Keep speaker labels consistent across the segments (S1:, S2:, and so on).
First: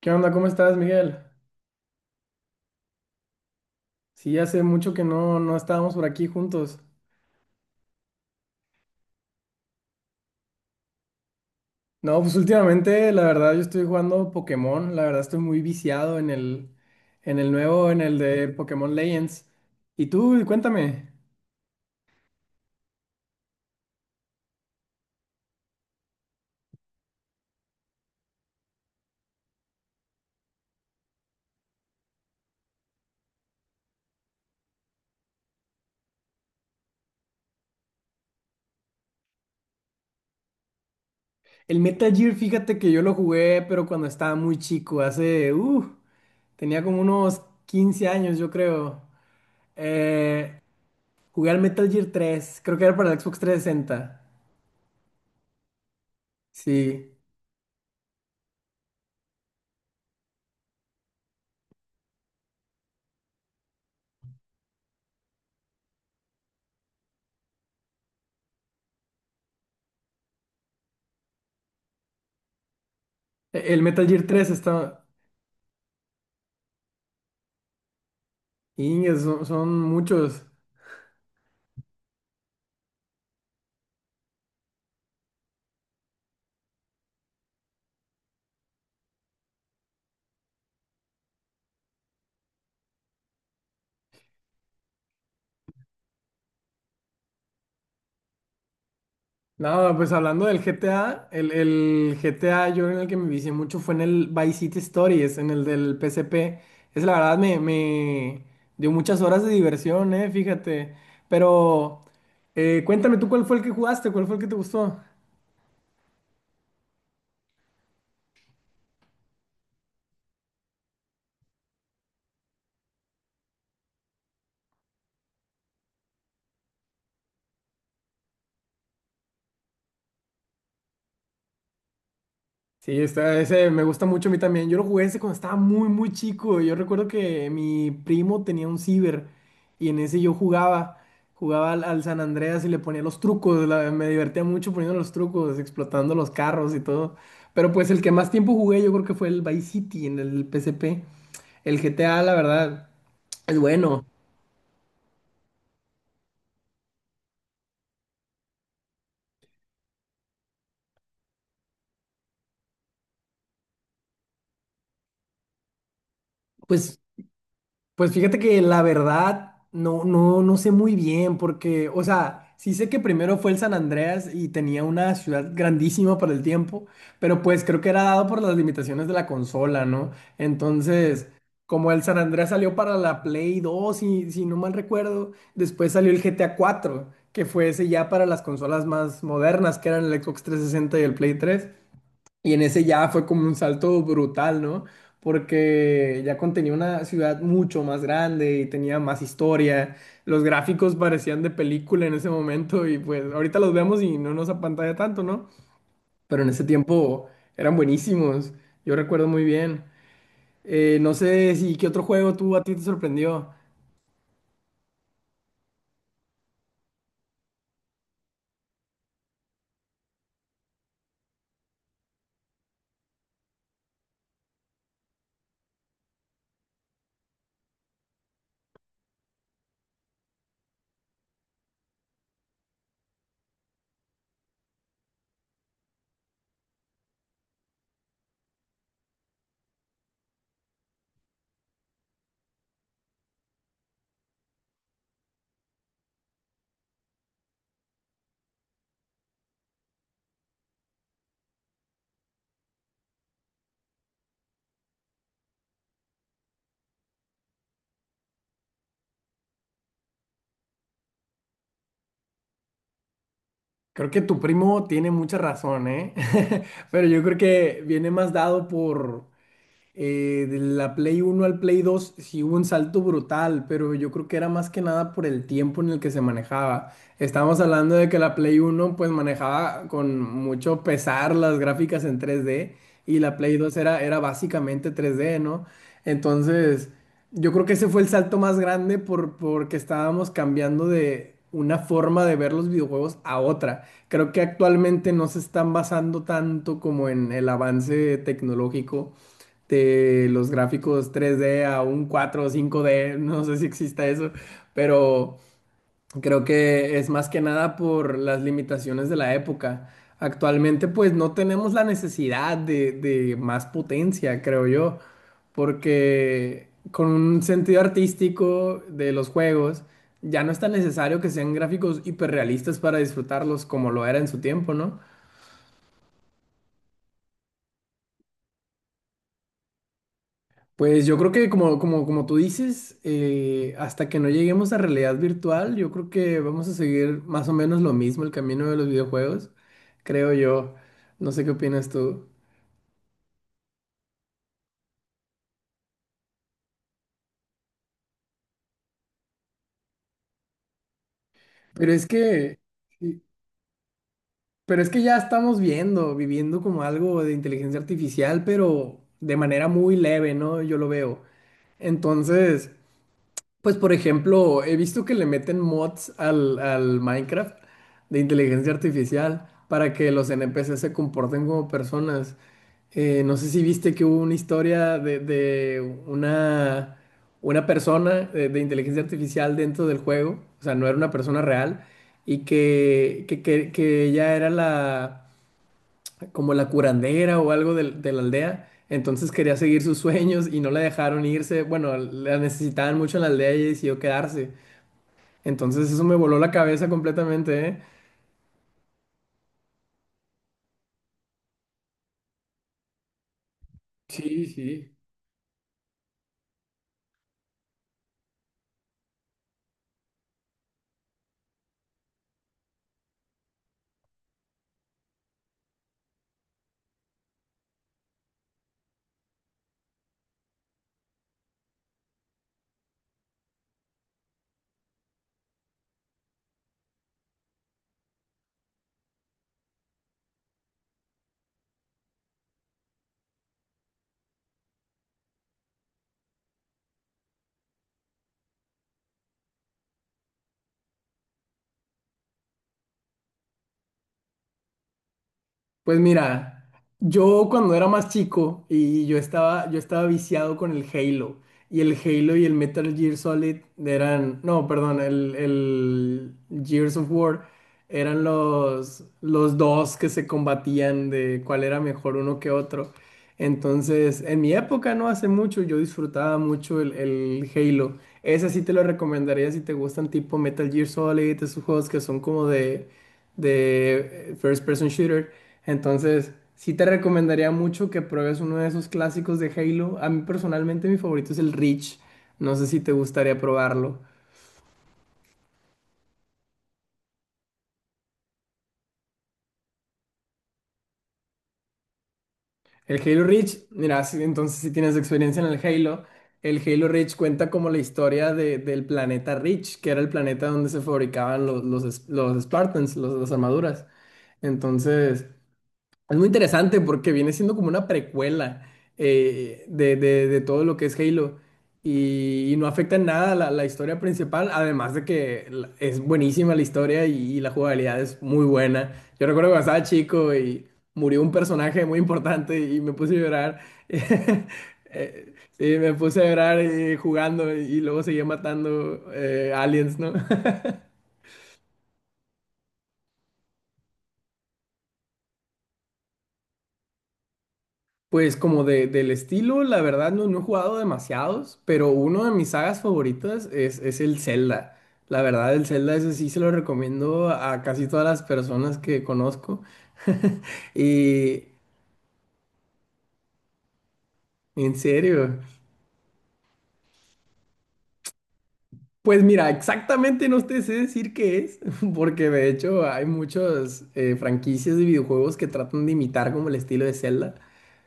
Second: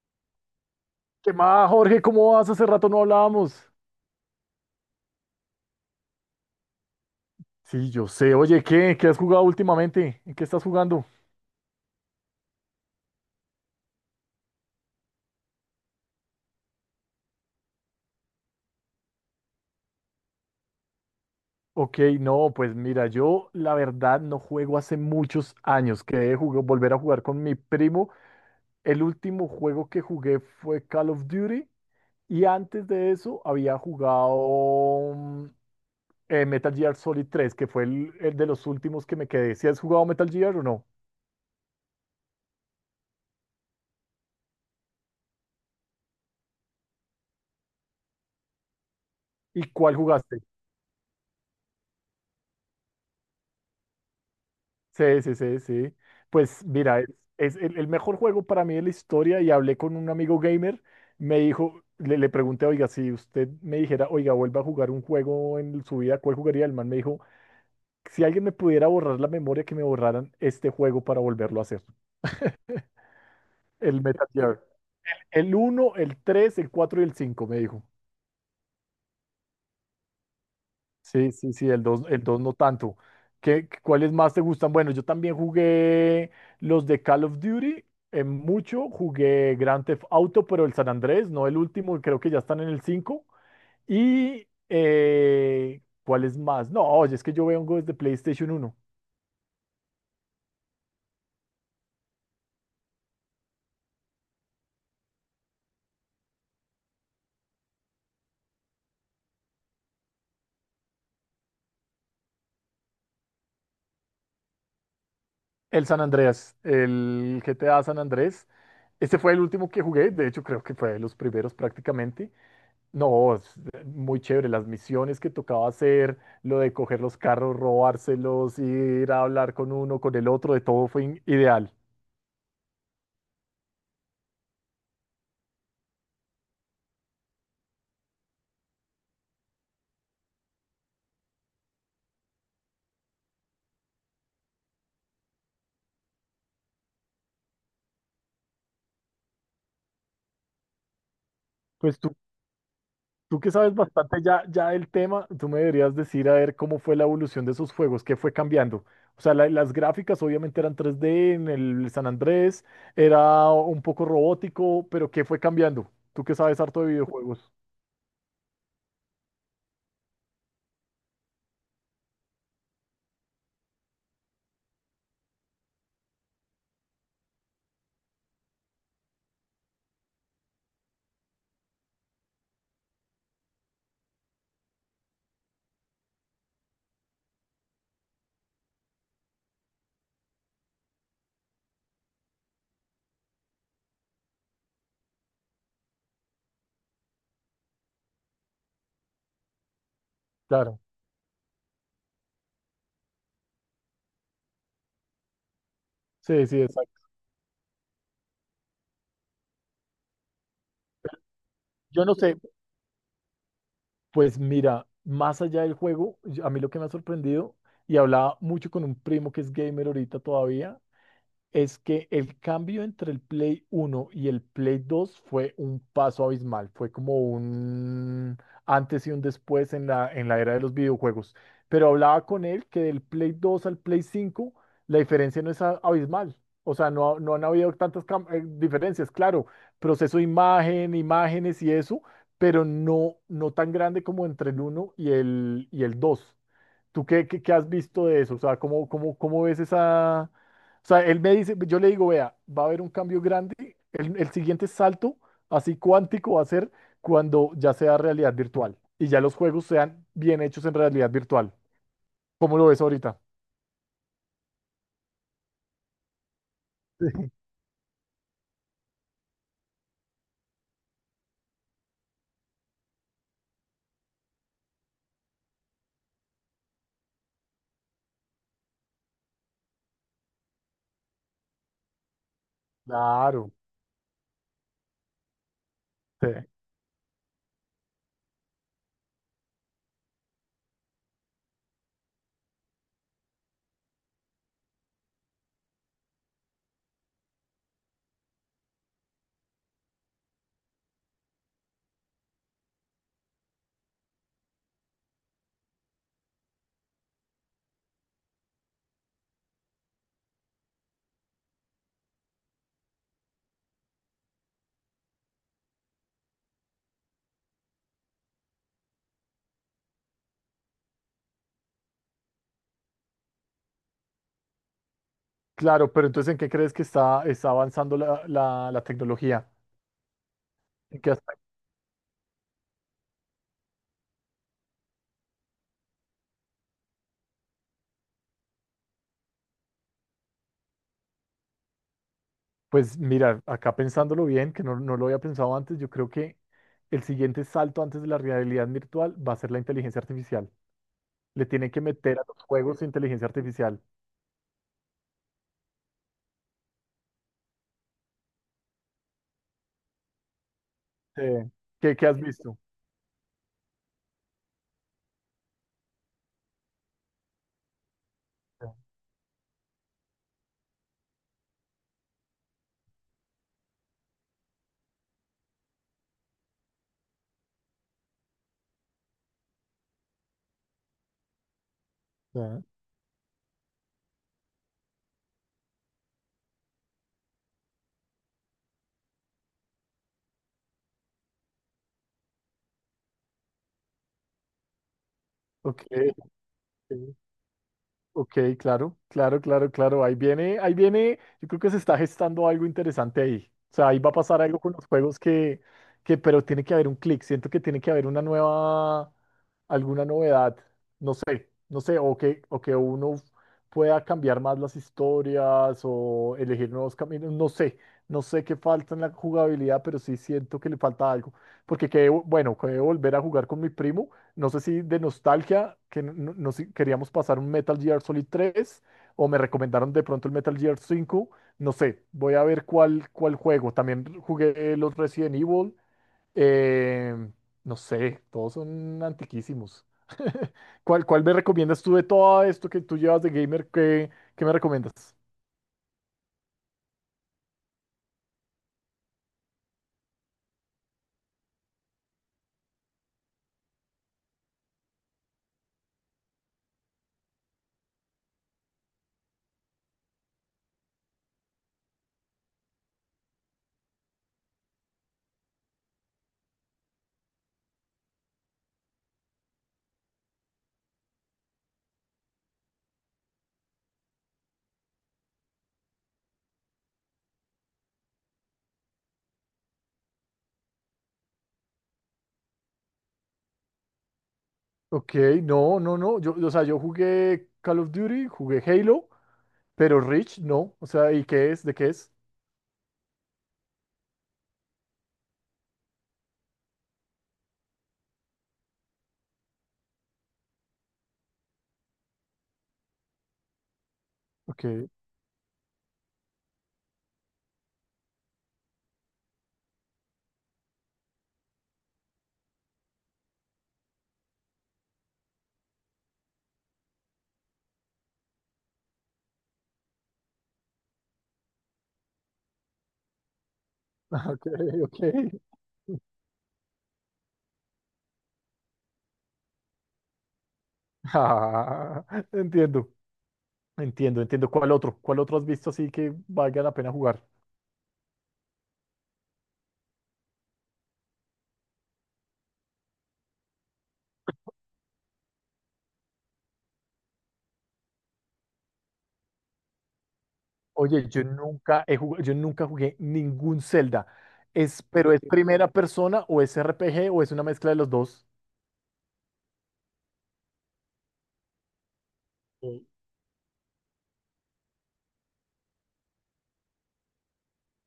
S1: ¿Qué onda? ¿Cómo estás, Miguel?
S2: ¿Qué más, Jorge? ¿Cómo vas? Hace rato no hablábamos.
S1: Sí, hace mucho que no estábamos por aquí juntos.
S2: Sí, yo sé. Oye, ¿qué? ¿Qué has jugado últimamente? ¿En qué estás jugando?
S1: No, pues últimamente, la verdad, yo estoy jugando Pokémon. La verdad, estoy muy viciado en el nuevo, en el de Pokémon Legends. Y tú, cuéntame.
S2: Ok, no, pues mira, yo la verdad no juego hace muchos años. Quedé de volver a jugar con mi primo. El último juego que jugué fue Call of Duty y antes de eso había jugado Metal Gear Solid tres, que fue el de los últimos que me quedé. ¿Si has jugado Metal Gear o no?
S1: El Metal Gear, fíjate que yo lo jugué, pero cuando estaba muy chico, tenía como unos 15 años, yo creo.
S2: ¿Y cuál jugaste?
S1: Eh, Jugué al Metal Gear 3, creo que era para el Xbox 360.
S2: Sí, sí, sí, sí. Pues mira, es,
S1: Sí,
S2: es el mejor juego para mí de la historia, y hablé con un amigo gamer, me dijo, le pregunté, oiga, si usted me dijera, oiga, vuelva a jugar un juego en su vida, ¿cuál jugaría? El man me dijo, si alguien me pudiera borrar la memoria, que me borraran este juego para volverlo a hacer.
S1: El
S2: El
S1: Metal Gear
S2: Metal
S1: 3
S2: Gear.
S1: está.
S2: El uno, el tres, el 4 y el cinco, me dijo.
S1: Iñes, son muchos.
S2: Sí, sí, sí, el 2 no tanto. ¿ cuáles más te gustan? Bueno, yo también jugué los de Call of Duty, en mucho jugué Grand Theft Auto, pero el San Andrés, no el último, creo que ya están en el 5. Y ¿cuáles más? No, oye, es que yo vengo desde PlayStation uno.
S1: Nada, pues hablando del GTA, el GTA yo en el que me vicié mucho fue en el Vice City Stories, en el del P S P. Es la verdad, me dio muchas horas de diversión, fíjate. Pero cuéntame tú cuál fue el que jugaste, cuál fue el que te gustó.
S2: El San Andreas, el GTA San Andrés. Este fue el último que jugué, de hecho creo que fue de los primeros prácticamente. No, es muy chévere. Las misiones que tocaba hacer, lo de coger los carros, robárselos, ir a hablar con uno, con el otro, de todo fue ideal.
S1: Sí, está, ese me gusta mucho a mí también. Yo lo jugué ese cuando estaba muy, muy chico. Yo recuerdo que mi primo tenía un ciber y en ese yo jugaba. Jugaba al San Andreas y le ponía los trucos. Me divertía mucho poniendo los trucos, explotando los carros y todo. Pero pues el que más tiempo jugué yo creo que fue el Vice City en el PSP. El
S2: Pues tú,
S1: GTA, la verdad,
S2: tú que
S1: es
S2: sabes
S1: bueno.
S2: bastante ya, del tema, tú me deberías decir a ver cómo fue la evolución de esos juegos, qué fue cambiando. O sea, las gráficas obviamente eran 3D en el San Andrés, era un poco robótico, pero qué fue cambiando. Tú que sabes harto de
S1: Pues
S2: videojuegos.
S1: Pues fíjate que la verdad no sé muy bien porque, o sea, sí sé que primero fue el San Andreas y tenía una ciudad grandísima para el tiempo, pero pues creo que era dado por las limitaciones de la consola, ¿no? Entonces, como el San Andreas salió para la Play 2 si no mal recuerdo, después salió el GTA 4 que fue ese ya para las consolas más modernas, que eran el Xbox trescientos sesenta y el Play 3, y en ese ya fue como un salto brutal, ¿no? Porque ya contenía una ciudad mucho más grande y tenía más historia. Los
S2: Claro.
S1: gráficos parecían de película en ese momento y pues ahorita los vemos y no nos apantalla tanto, ¿no? Pero
S2: Sí,
S1: en
S2: sí,
S1: ese
S2: exacto.
S1: tiempo eran buenísimos. Yo recuerdo muy bien. No sé si qué otro
S2: Yo no
S1: juego
S2: sé,
S1: tú a ti te sorprendió.
S2: pues mira, más allá del juego, a mí lo que me ha sorprendido, y hablaba mucho con un primo que es gamer ahorita todavía, es que el cambio entre el Play 1 y el Play 2 fue un paso abismal, fue como un antes y un después en la era de los videojuegos. Pero hablaba con él que del Play 2 al Play 5 la diferencia no es abismal. O sea, no han habido tantas diferencias, claro, proceso de imagen, imágenes y eso, pero no tan grande como entre el uno y el dos. ¿Tú qué has visto de eso? O sea, ¿cómo ves esa? O sea, él me dice, yo le digo, vea, va a haber un cambio grande, el siguiente salto, así cuántico, va a ser cuando ya sea realidad virtual y ya los juegos sean bien hechos en realidad virtual. ¿Cómo lo ves ahorita?
S1: Creo que tu primo tiene mucha razón, ¿eh? Pero yo creo que viene más dado por de la Play 1 al Play 2 sí hubo un salto brutal, pero yo creo que era más que nada por el tiempo en el que se manejaba. Estamos hablando de que la Play 1 pues manejaba con mucho pesar las gráficas en 3D, y la
S2: Claro,
S1: Play 2 era básicamente 3D, ¿no?
S2: sí,
S1: Entonces, yo creo que ese fue el salto más grande porque estábamos cambiando de una forma de ver los videojuegos a otra. Creo que actualmente no se están basando tanto como en el avance tecnológico, de los gráficos 3D a un 4 o 5D, no sé si exista eso, pero creo que es más que nada por las limitaciones de la época. Actualmente pues no tenemos la necesidad de más potencia, creo yo, porque con un sentido artístico de los juegos ya no es tan necesario que sean gráficos hiperrealistas para disfrutarlos como lo era en su tiempo, ¿no?
S2: claro, pero entonces, ¿en qué crees que está avanzando la tecnología? En
S1: Pues
S2: qué.
S1: yo creo que como tú dices, hasta que no lleguemos a realidad virtual, yo creo que vamos a seguir más o menos lo mismo, el camino de los videojuegos, creo yo. No sé qué opinas tú.
S2: Pues mira, acá pensándolo bien, que no lo había pensado antes, yo creo que el siguiente salto antes de la realidad virtual va a ser la inteligencia artificial. Le tienen que
S1: Pero es
S2: meter a los
S1: que,
S2: juegos
S1: sí,
S2: inteligencia artificial.
S1: pero es que ya estamos viviendo como algo de inteligencia artificial, pero de manera muy leve, ¿no? Yo lo veo.
S2: Sí. ¿Qué has visto?
S1: Entonces. Pues por ejemplo, he visto que le meten mods al Minecraft de inteligencia artificial para que los NPC se comporten como personas. No sé si viste que hubo una historia de una persona de inteligencia artificial dentro del juego, o sea, no era una persona real, y
S2: Sí.
S1: que ella era la como la curandera o algo de la aldea. Entonces quería seguir sus sueños y no la dejaron irse. Bueno, la necesitaban mucho en la aldea y decidió quedarse.
S2: Ok.
S1: Entonces eso me voló la cabeza completamente, ¿eh?
S2: Ok, claro, claro, claro, claro. Ahí viene, ahí viene. Yo creo que se está gestando algo interesante ahí. O sea, ahí va a pasar
S1: Sí,
S2: algo con los
S1: sí.
S2: juegos que, pero tiene que haber un clic. Siento que tiene que haber una nueva, alguna novedad. No sé, no sé, o que uno pueda cambiar más las historias o elegir nuevos caminos. No sé, no sé qué falta en la jugabilidad, pero sí siento que le falta algo. Porque, bueno, que voy a volver a jugar con mi primo, no sé si de nostalgia, que no, no sé, queríamos pasar un Metal Gear Solid 3 o me recomendaron de pronto el Metal Gear 5. No sé, voy a ver cuál juego. También jugué los Resident Evil. eh, no sé, todos son antiquísimos. ¿Cuál me recomiendas tú de todo esto que tú llevas de gamer? ¿Qué me recomiendas?
S1: Pues mira, yo cuando era más chico y yo estaba viciado con el Halo. Y el Halo y el Metal Gear Solid eran, no, perdón, el Gears of War eran los dos que se combatían de cuál era mejor uno que otro. Entonces, en mi época, no hace mucho, yo disfrutaba mucho el Halo. Ese sí te lo recomendaría si te gustan tipo Metal Gear Solid, esos juegos que son como de First Person Shooter. Entonces, sí te recomendaría mucho que pruebes uno de esos clásicos de Halo. A mí personalmente mi favorito es el Reach. No sé si te gustaría probarlo.
S2: Ok, no, no, no. Yo, o sea, yo jugué Call of Duty, jugué Halo, pero Reach no. O sea, ¿y qué es? ¿De qué es?
S1: El Halo Reach, mira, sí, entonces si tienes experiencia en el Halo Reach cuenta como la historia del planeta Reach, que era el planeta donde se fabricaban los Spartans, las armaduras.
S2: Ok,
S1: Entonces, es muy interesante porque viene siendo como una precuela, de todo lo que es Halo, y no afecta en nada la historia principal, además de que es buenísima la historia y la jugabilidad es muy buena. Yo recuerdo cuando estaba chico y murió un personaje muy importante y me puse a llorar.
S2: ok, ok.
S1: Sí, me puse a llorar jugando y luego seguía matando aliens, ¿no?
S2: Ah, entiendo, entiendo, entiendo. ¿Cuál otro? ¿Cuál otro has visto así que valga la pena jugar?
S1: Pues como del estilo, la verdad no he jugado demasiados, pero uno de mis sagas favoritas es el Zelda. La verdad, el Zelda ese sí se lo recomiendo a casi todas las personas que conozco.
S2: Oye, yo
S1: Y
S2: nunca he jugado, yo nunca jugué ningún Zelda.
S1: en
S2: Pero ¿es
S1: serio,
S2: primera persona o es RPG o es una mezcla de los dos?
S1: pues mira, exactamente no te sé decir qué es, porque de
S2: Ok.
S1: hecho hay muchas franquicias de videojuegos que tratan de imitar como el estilo de Zelda.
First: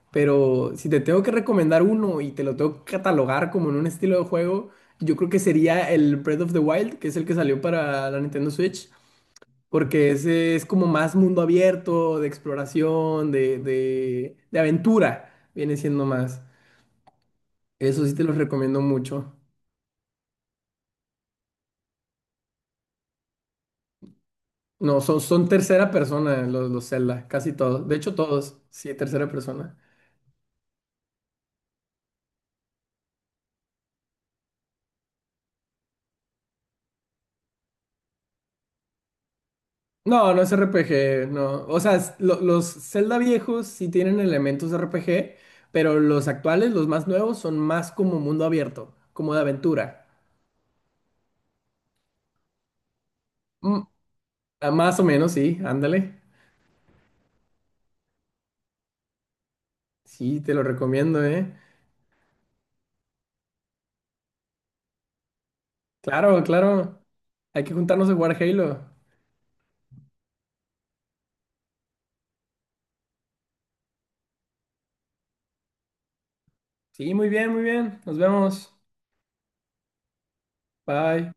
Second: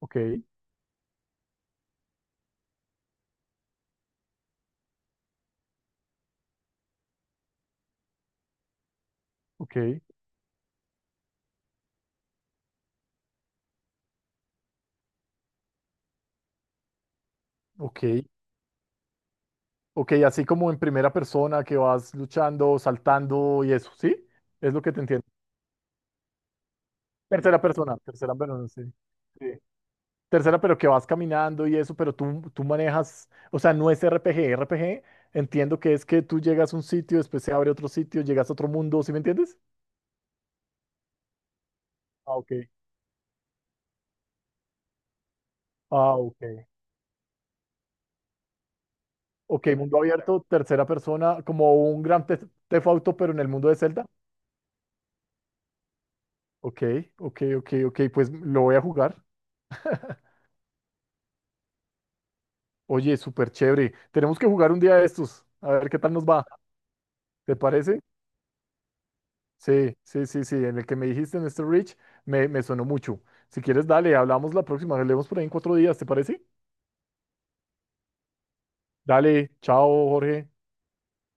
S2: Ok,
S1: Pero si te tengo que recomendar uno y te lo tengo que catalogar como en un estilo de juego, yo creo que sería el Breath of the Wild, que es el que salió para la Nintendo Switch,
S2: ok,
S1: porque ese es como más mundo abierto, de exploración, de aventura, viene siendo más.
S2: ok,
S1: Eso sí te los recomiendo mucho.
S2: ok, así como en primera persona que vas luchando, saltando y eso, ¿sí? Es lo que
S1: No,
S2: te
S1: son,
S2: entiendo.
S1: son tercera persona los Zelda, casi todos. De hecho,
S2: Tercera
S1: todos,
S2: persona, sí.
S1: sí, tercera
S2: Sí.
S1: persona.
S2: Tercera, pero que vas caminando y eso, pero tú manejas, o sea, no es RPG. RPG, entiendo que es que tú llegas a un sitio, después se abre otro sitio, llegas a otro mundo, ¿sí me entiendes?
S1: No, no es RPG, no. O sea,
S2: Ah, ok.
S1: los Zelda viejos sí tienen elementos de RPG, pero
S2: Ah,
S1: los
S2: ok.
S1: actuales, los más nuevos, son más como mundo abierto, como de
S2: Ok, mundo
S1: aventura.
S2: abierto, tercera persona, como un gran Theft Auto, pero en el mundo de
S1: Mm,
S2: Zelda.
S1: ah, más o menos, sí, ándale.
S2: Ok, ok, ok, ok, pues lo voy a jugar.
S1: Sí, te lo recomiendo, ¿eh?
S2: Oye, súper chévere. Tenemos que jugar un día de estos, a ver qué tal nos
S1: Claro,
S2: va.
S1: claro.
S2: ¿Te
S1: Hay que
S2: parece?
S1: juntarnos a jugar Halo.
S2: Sí, sí, sí, sí. En el que me dijiste en este Rich me sonó mucho. Si quieres, dale, hablamos la próxima. Nos vemos por ahí en cuatro días, ¿te parece?
S1: Sí, muy bien, muy bien. Nos vemos.
S2: Dale, chao, Jorge.
S1: Bye.